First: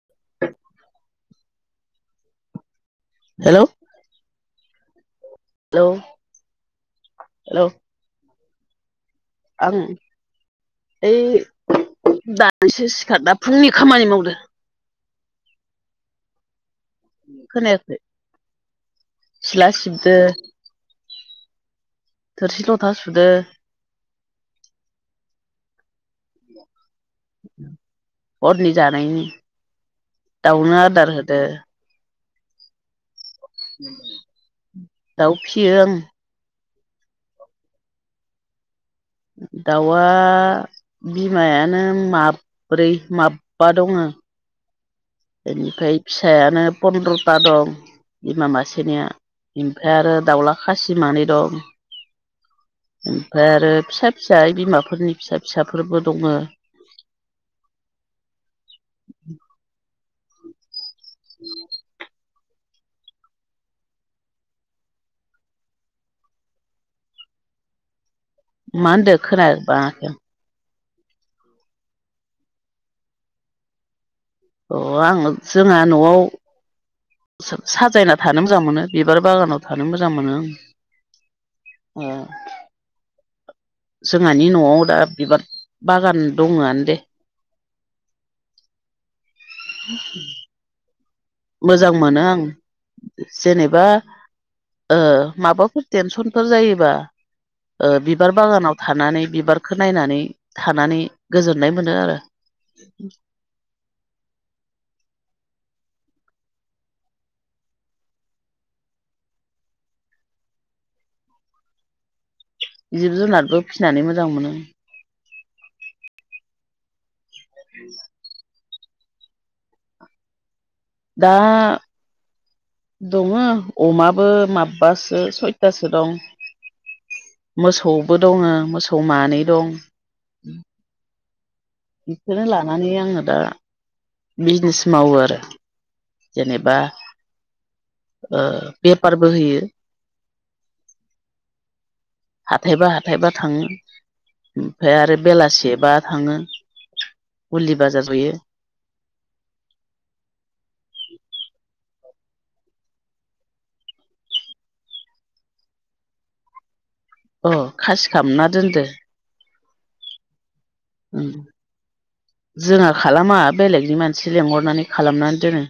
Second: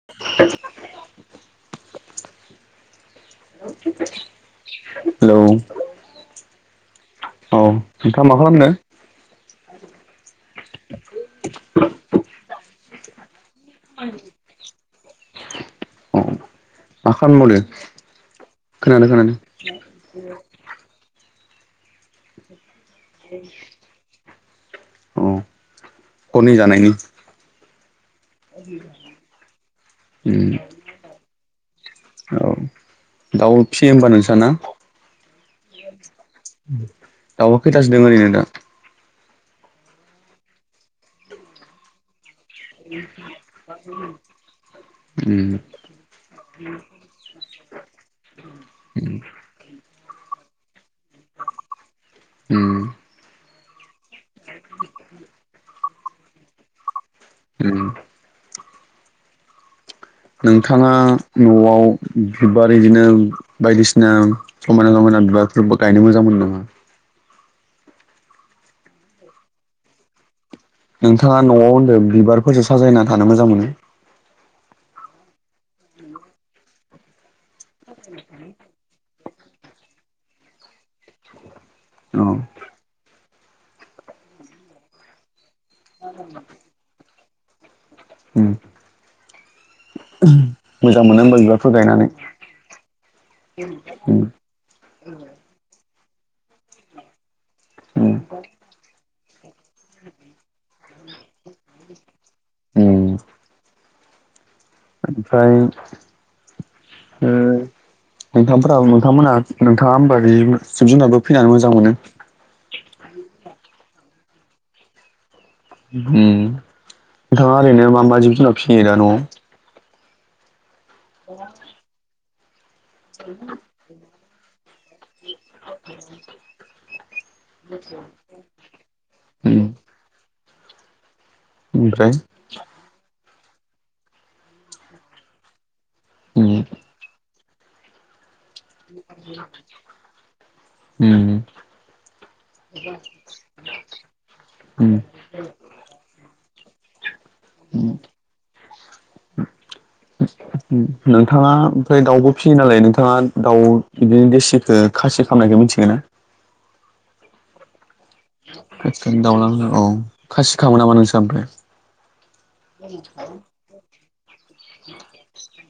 [unintelligible] [unintelligible] Hello औ। Hello नोंथाङा मा हेलौ खालामदों? आङो, ओइ दानोसो सिखारना फुंनि खामानि मावदो। अ, मा खामानि मावदो? खोनायाखै खोनादों - खोनादो। सिला सिबदो थोरसि-लथा सुदो। अ खनि जानायनि हरनि जानायनि उम दाउनो आदार होदो, औ, दाउ फिसियो होमबा नोंसा ना? दाउ फियो आं। दाउआ खैथासो दङो ओरैनो दा? दाउआ बिमायानो माब्रै, माबबा दङो। उम बेनिफ्राय फिसायानो पनन्द्रथा दं। बिमा मासेनिया, उम ओमफ्राय आरो दाउला खासि मानै दं। ओम। ओमफ्राय आरो फिसा-फिसा ओइ बिमाफोरनि फिसा-फिसाफोरबो दङ। ओम। नोंथाङा न'आव बिबार बिदिनो बायदिसिना समायना-रमायना बिबारफोर गायनो मोजां मोनो नामा? मा होनदो खोना बाङाखै आं। नोंथाङा न'आव होनदों बिबारफोरजों साजायना थानो मोजां मोनो। अ, आङ जोंहा न'आव, सा-साजायना थानो मोजां मोनो। बिबार बागानाव थानो मोजां मोनो आं, ओ। औ जोंहानि न'आव दा बिबार बागान दङआनो दे। उम। [inaudible] ओम मोजां मोनो ओमबा बि मोजां मोनो आं जेनेबा उम ओ माबाफोर टेनसनफोर जायोबा उम बिबार बागानाव थानानै बिबार खो नायनानै थानानै गोजोननाय मोनो आरो। ओम। ओमफ्राय ओ नोंथांफोर नोंथांमोनहा नोंथाङा होमबा जिब जिब जुनारबो फिनानै मोजां मोनो? जिब जुनारबो फिसिनानै मोजां मोनो। ओम नोंथाङा ओरैनो मा मा जिब जुनार फिसियो दा न'आव? दा दङ अमाबो माबबासो सयथासो दं। मोसौबो दङो। मोसौ मानै उम दं। ओमफ्राय बेखौनो लानानै आङो दा बिजनेस मावो आरो। उम जेनेबा ओ बेफारबो होयो ओम हाथायबा हाथायबा थाङो उम ओमफ्राय आरो बेलासे बा थाङो हुलि बाजा जुयो। [inaudible] नोंथाङा ओमफ्राय दाउबो फिसियो नालाय नोंथाङा दाउ बिदिनो देसिखौ खासि खालामामनायखौ मिथिगोन ना? अ खासि खालामना दोनदो। बे दावनान औ। खासिखामो नामा नो ओम जोंहा खालामा बेलेगनि मानसि लेंंहरनानै खालामनानै दोनो।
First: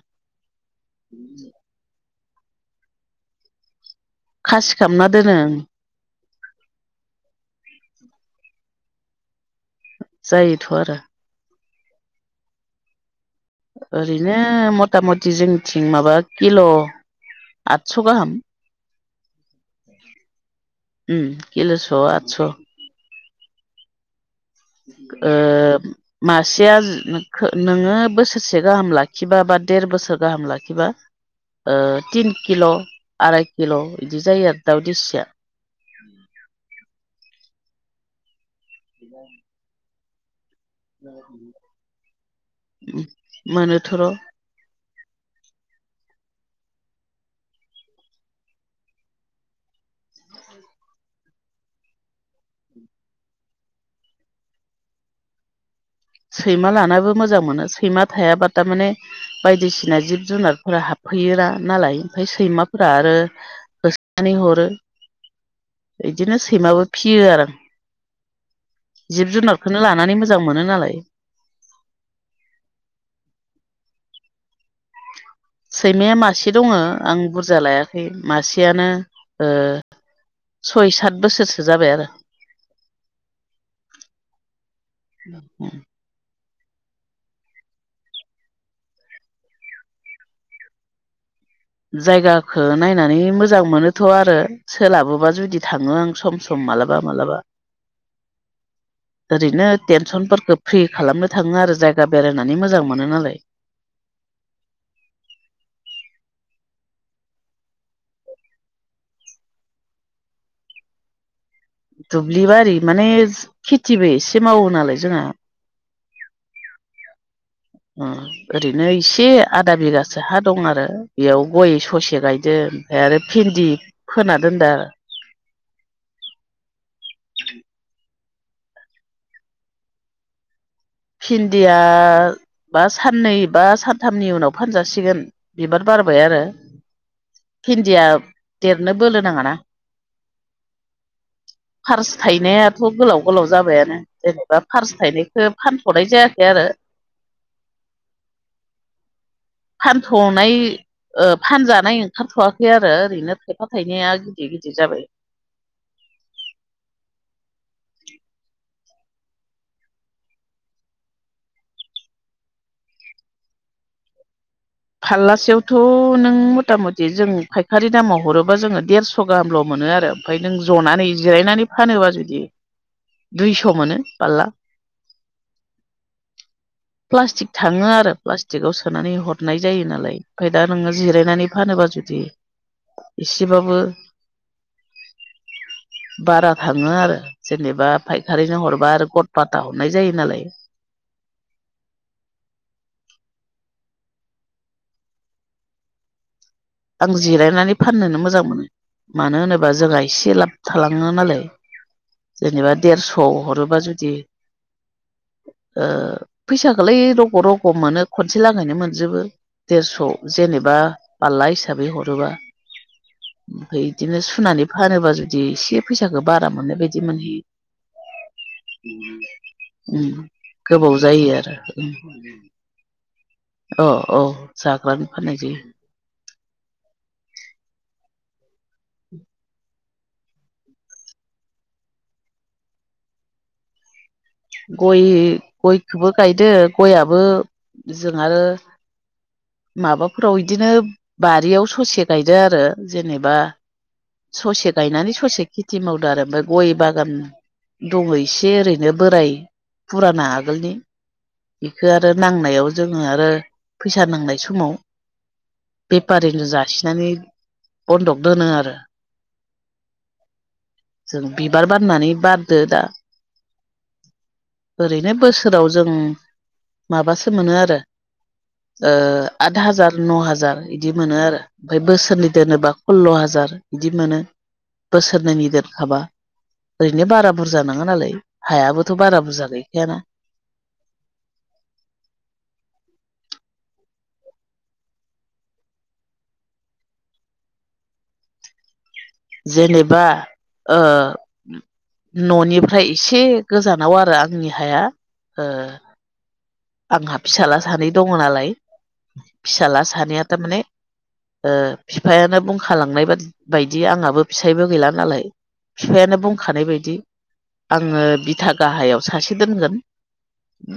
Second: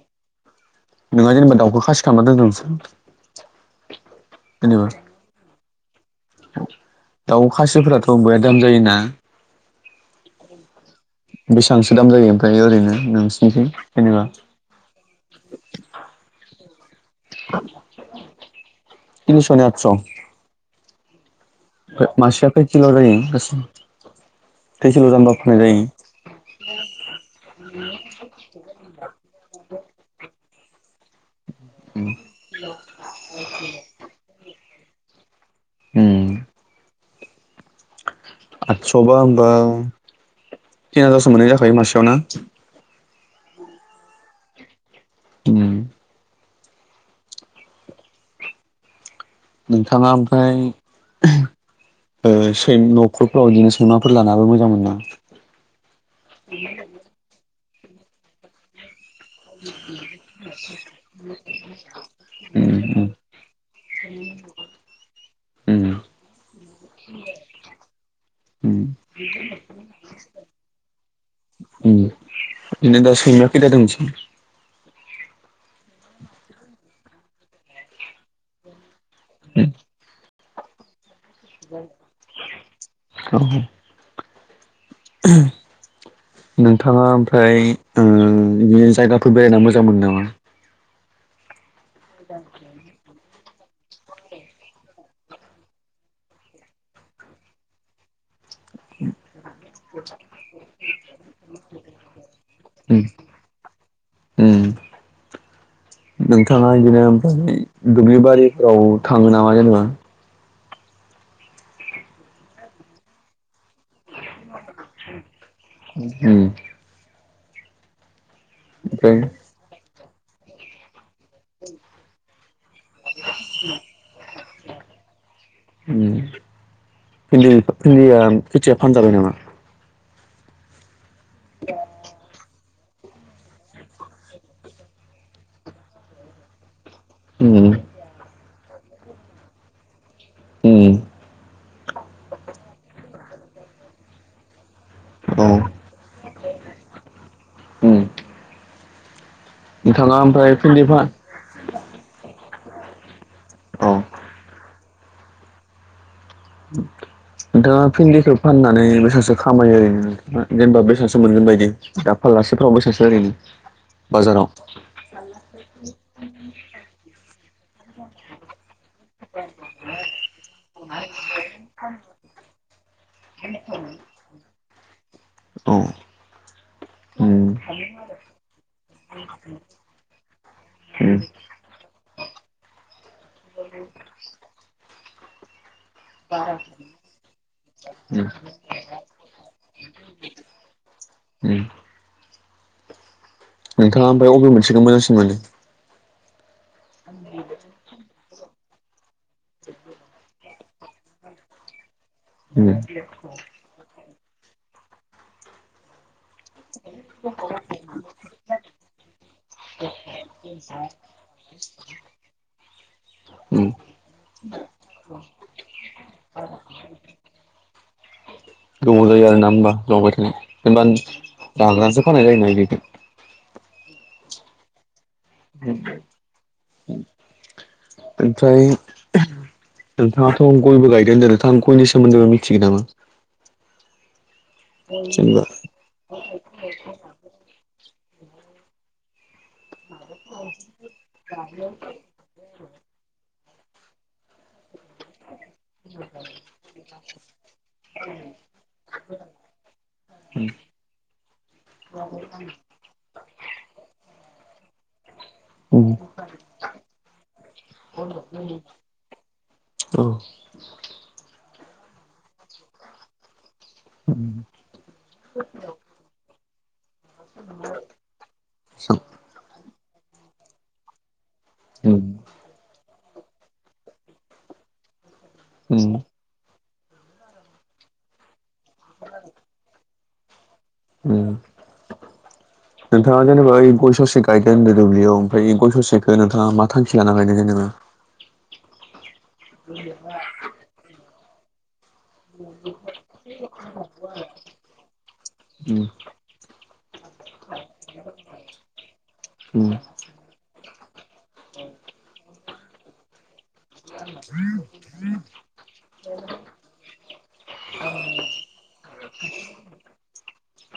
नोंहा जेनेबा दाउखौ खासि खालामना दोनदोंसो खासि खालामना दोन ओं। दाउ खासिफोराथ' बया दाम जायोना? जायोथ' आरो। बेसेबांसो दाम जायो ओमफ्राय ओरैनो नोंसिनिथिं जेनेबा ओरैनो मथा मथि जोंनिथिं माबा किल' आदस' गाहाम तिनस' ने आतस' किल'स' आदस' सेल' जायो गासैबो थैसेल' जाम्बा फाननाय जायो। मासेया खो नोङो बोसोरसे गाहाम लाखिबा बा देर बोसोर गाहाम लाखिबा ओ तिन किल' आराय किल' बिदि जायो आरो दाउ दसिया। उम औ। आदस'बा होमबा तिन हाजारसो मोननाय जाखायो मासेयावना मानेथर' उम नोंथाङा ओमफ्राय न'खरफ्राव बिदिनो सैमाफोर लानाबो मोजां मोना सैमा लानाबो मोजां मोनो सैमा थायाबा थारमाने बायदिसिना जिब जुनारफोरा हाबफैयोना नालाय ओमफ्राय उम सैमाफोरा उम आरो हरो उम बिदिनो सैमाबो फियो आरो आं उम जिब जुनारखौनो लानानै मोजां मोनो नालाय बिदिनो दा सैमा खैथादोंंसै सैमाया मासे दङ आं बुरजा लायाखै मासेयानो सय सात बोसोर औ औ नोंथाङा ओमफ्राय ओ बे जायगाफोर बेरायना मोजां मोनो नामा जायगाखो नायनानै मोजां मोनो थ' आरो सोलाबोबा जुदि थाङो आं सम सम मालाबा मालाबा लांदां ओरैनो टेनसनफोरखौ फ्रि खालामनो थाङो आरो जायगा बेरायनानै मोजां मोनो नालाय ओम नोंथाङा बिदिनो बै दुब्लिबारिफोराव थाङो नामा? जेनेबा दुब्लि बारि माने खिटिबो एसे मावो नालाय जोङा उम ओ ओरैनो ओमफ्राय इसे आधा बिगासो हा दं आरो बेयाव गय ससे गायदों ओमफाय आरो भेन्दि फोना दोनदो आरो ओम भिन्दिआ खोथिया फानजाबाय नामा? भिन्दिया बा साननै बा सानथामनि उनाव फानजासिगोन बिबार बारबाय आरो उम भिन्दिया देरनो बोलो नाङाना औ फार्स थाइनायाथ' गोलाव गोलाव जाबायानो जेनेबा फार्स औ थाइनायखो थनाय जायाखै आरो औ फानथ'नाय भिन्दि फा ओ फानजानाय ओंखारथ'वाखै आरो ओरैनो थायफा थाइनैया गिदिर गिदिर जाबाय लांदां नोंथाङा भिन्दिखौ फाननानै बेसांसो खामायो ओरैनो जेनेबा बेसांसो मोनगोन बायदि दा फालासेफ्राव बेसांसो ओरैनो बाजाराव फाल्लासेयावथ' नों मटा मटि जों फायखारि दामाव हरोबा जोङो देरस' गाहामल' मोनो आरो ओमफाय नों जनानै जिरायनानै फानोबा जुदि दुइस' मोनो पाल्ला औ उम प्लास्टिक थाङो आरो प्लास्टिकआव सोनानै हर गुनाय जायो नालाय ओमफाय दा नोङो उम जिरायनानै फानोबा जुदि एसेबाबो बारा थाङो आरो जेनेबा फायखारिनो हरबा आरो ग पाटा हमनाय जायो नालाय ओम नोंथाङा ओमफ्राय अबे मोनसेखौ मोजांसिन मोनो? आं जिरायनानै फाननोनो मोजां मोनो मानो होनोबा जोंहा एसे लाब थालाङो नालाय उम जेनेबा देरस' हरोबा जुदि [inaudible] ओ फैसाखोलाय रग' रग' मोनो खनसे लागैनो मोनजोबो। देरस' जेनेबा पाल्ला हिसाबै हरोबा उम ओमफाय बिदिनो सुनानै फानोबा जुदि एसे फैसाखो बारा मोननाय बायदि मोनहैयो। [inaudible] गोबाव जायो आरो ना होमबा उम जावबाय थानाय गोबाव जायो आरो जेनेबा उम जाग्रानोसो फाननाय जायो ना बेखौ? औ औ जाग्रानो फाननाय जायो। ओमफ्राय नोंथाङाथ' गयबो गायदो होनदों नोंथां गयनि सोमोन्दैबो मिथिगोन नामा? गय जेनेबा गयखोबो गायदो गयाबो जों आरो माबाफोराव बिदिनो बारियाव ससे गायदों आरो जेनेबा ससे गायनानै ससे खिटि मावदो आरो आमफाय गय बागान दङ इसे ओरैनो बोराय फुराना आगोलनि इखो आरो नांनायाव जोङो आरो फैसा नांनाय समाव उम बेपारिनो जासिनानै बन्दक दोनो आरो। औ जों बिबार बारनानै बारदो दा ओरैनो बोसोराव जों माबासो मोनो आरो ओ आद हाजार न हाजार इदि मोनो आरो ओमफ्राय उम बोसोरनै दोनोबा सल्ल' हाजार बिदि मोनो बोसोरनैनि उम दोनखाबा। ओरैनो बारा बुरजा नङा नालाय हायाबोथ' बारा बुरजा गैखायाना। उम नोंथाङा जेनेबा ओय गय ससे गायदों होनदो दुब्लियाव ओमफ्राय इ गय ससेखौ नोंथाङा मा थांखि लाना गायनाय जेनेबा? जेनेबा ओ न'निफ्राय एसे गोजानाव आरो आंनि हाया ओ उम आंहा फिसाला सानै दङ नालाय उम फिसाला सानैया थारमाने ओ फिफायानो बुंखालांनाय बादि बायदि आंहाबो फिसायबो गैला नालाय फिफायानो बुंखानाय बायदि आङो बिथा गाहायाव सासे दोनगोन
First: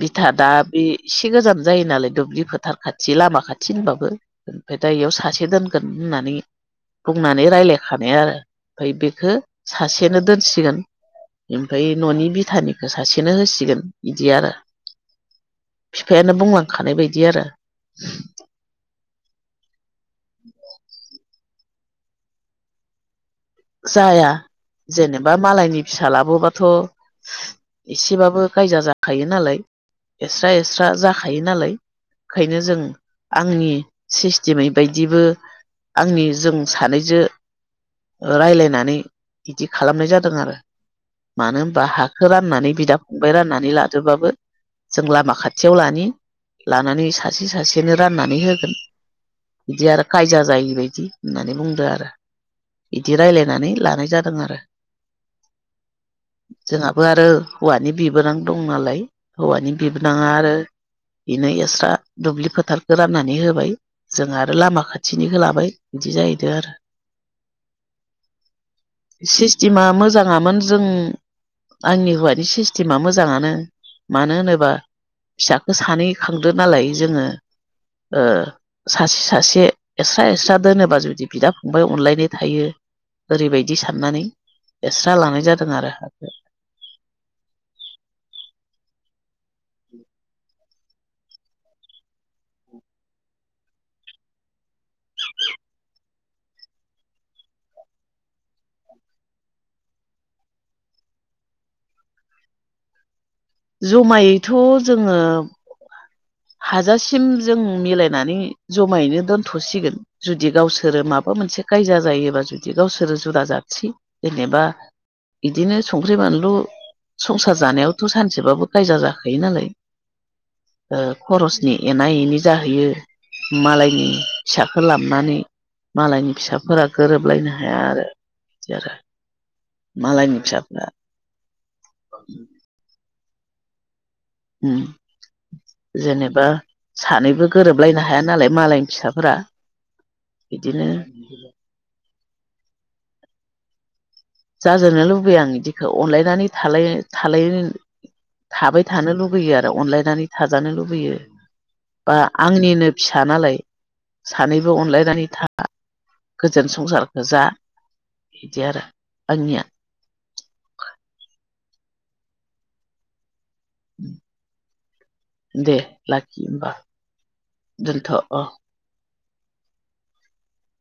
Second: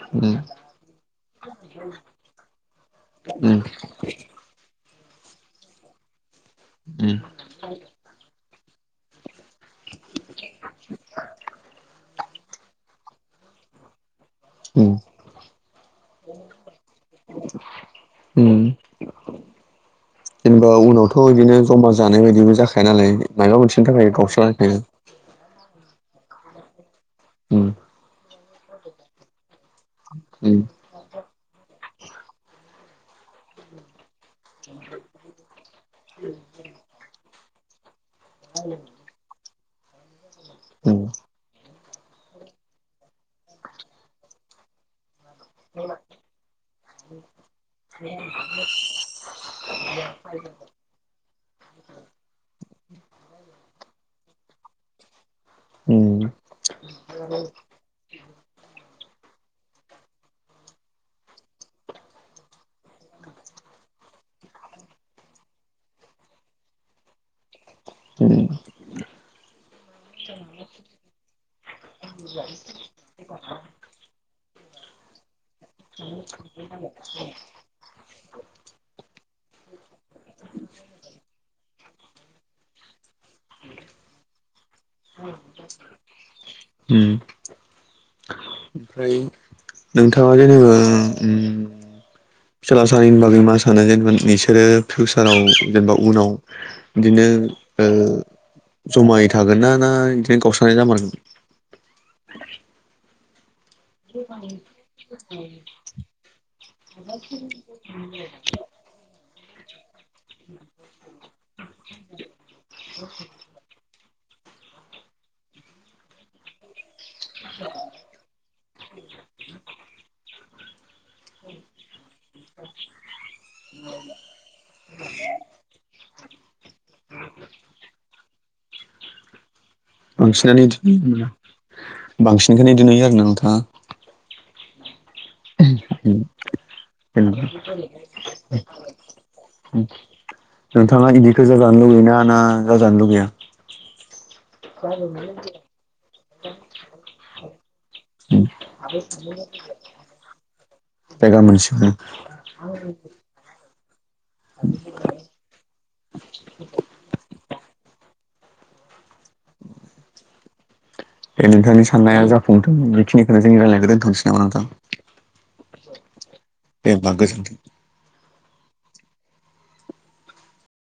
बिथा उम दा बे इसे गोजान जायो नालाय दुब्लि फोथार खाथि लामा उम खाथि होनबाबो ओमफाय दा इयाव सासे दोनगोन होननानै उम बुंनानै रायजलायखानाय आरो ओमफ्राय बेखौ सासेनो दोनसिगोन ओमफ्राय न'नि बिथानिखौ सासेनो होसिगोन बिदि आरो। उम फिफायानो बुंलांखानाय बायदि आरो। उम होमबा उनावथ' बिदिनो जमा जानाय बायदिबो जाखाया नालाय मायबा मोनसेनि थाखाय जाया गावस्रलायखायो जेनेबा मालायनि फिसालाबोबाथ' उम एसेबाबो गायजा जाखायो नालाय एस्रा उम एस्रा जाखायो नालाय ओंखायनो जों आंनि सिस्टेमै बायदिबो आंनि जों सानैजो ओ रायलायनानै बिदि खालामनाय जादों आरो। उम मानो होनबा हाखो राननानै बिदा फंबाय राननानै लादोबाबो जों लामा खाथियाव लानि लानानै सासे सासेनो राननानै होगोन बिदि आरो खायजा जायैबायदि होननानै बुंदो आरो। बिदि रायलायनानै लानाय जादों आरो। उम जोंहाबो आरो हौवानि बिबोनां दं नालाय हौवानि बिबोनाङा आरो इनो एस्रा दुब्लि फोथारखौ राननानै होबाय। जों आरो लामा खाथिनि खो लाबाय इदि जाहैदों आरो। उम। सिस्टेमा मोजाङामोन जों आंनि हौवानि सिस्टेमा मोजाङानो मानो होनोबा। फिसाखो सानै खांदो नालाय जोङो। ओ सासे सासे एस्रा एस्रा दोनोबा जुदि बिदा फंबाय अनलायनाय थायो। ओरैबायदि साननानै एसस्रा लानाय जादों आरो हाखो। उम। फ्राय। नोंथाङा जेनेबा फिसाला सानैनि बागै मा सानो? जेनेबा बिसोरो फिउसाराव जेनेबा उनाव बिदिनो ओ ज'मायै थागोन ना ना बिदिनो गावस्रानाय जामारगोन। जमायैथ' जोङो हाजासिम जों मिलायनानै ज'मायैनो दोनथ'सिगोन। जुदि गावसोरो माबा मोनसे कायजा जायोबा जुदि गावसोरो जुदा जानसै जेनेबा इदिनो संख्रि, बानलु संसार जानायावथ' सानसेबाबो कायजा जाखायो नालाय। ओ खरसनि एना एनि जाहैयो। मालायनि फिसाखो लाबनानै मालायनि फिसाफोरा गोरोबलायनो हाया आरो बिदि आरो। मालायनि बांसिनानो फिसाफ्रा इदिनो बांसिनखोनो बिदि नुयो आरो ना नोंथाङा? उम जेनेबा जेनेबा सानैबो गोरोबलायनो हाया नालाय मालायनि फिसाफोरा बिदिनो जानलुगैयो ना ना जानो लुगैयो? जाजानो लुबैया आं बिदिखौ अनलायनानै थालाय थालाय थाबाय थानो लुुगैयो आरो अनलायनानै थाजानो लुबैयो। जायगा मोनसेखौनो बा आंनिनो फिसा नालाय। सानैबो अनलायनानै था गोजोन संसारखौ जा। इदि आरो आंनिया। ए नोंथांनि साननाया जाफुंथों। बेखिनिखौनो जों रायलायनायखौ दोनथनोसै नामा नोंथां? दे लाखि होमबा। दे होमबा गोजोनथों। दोनथ' अ'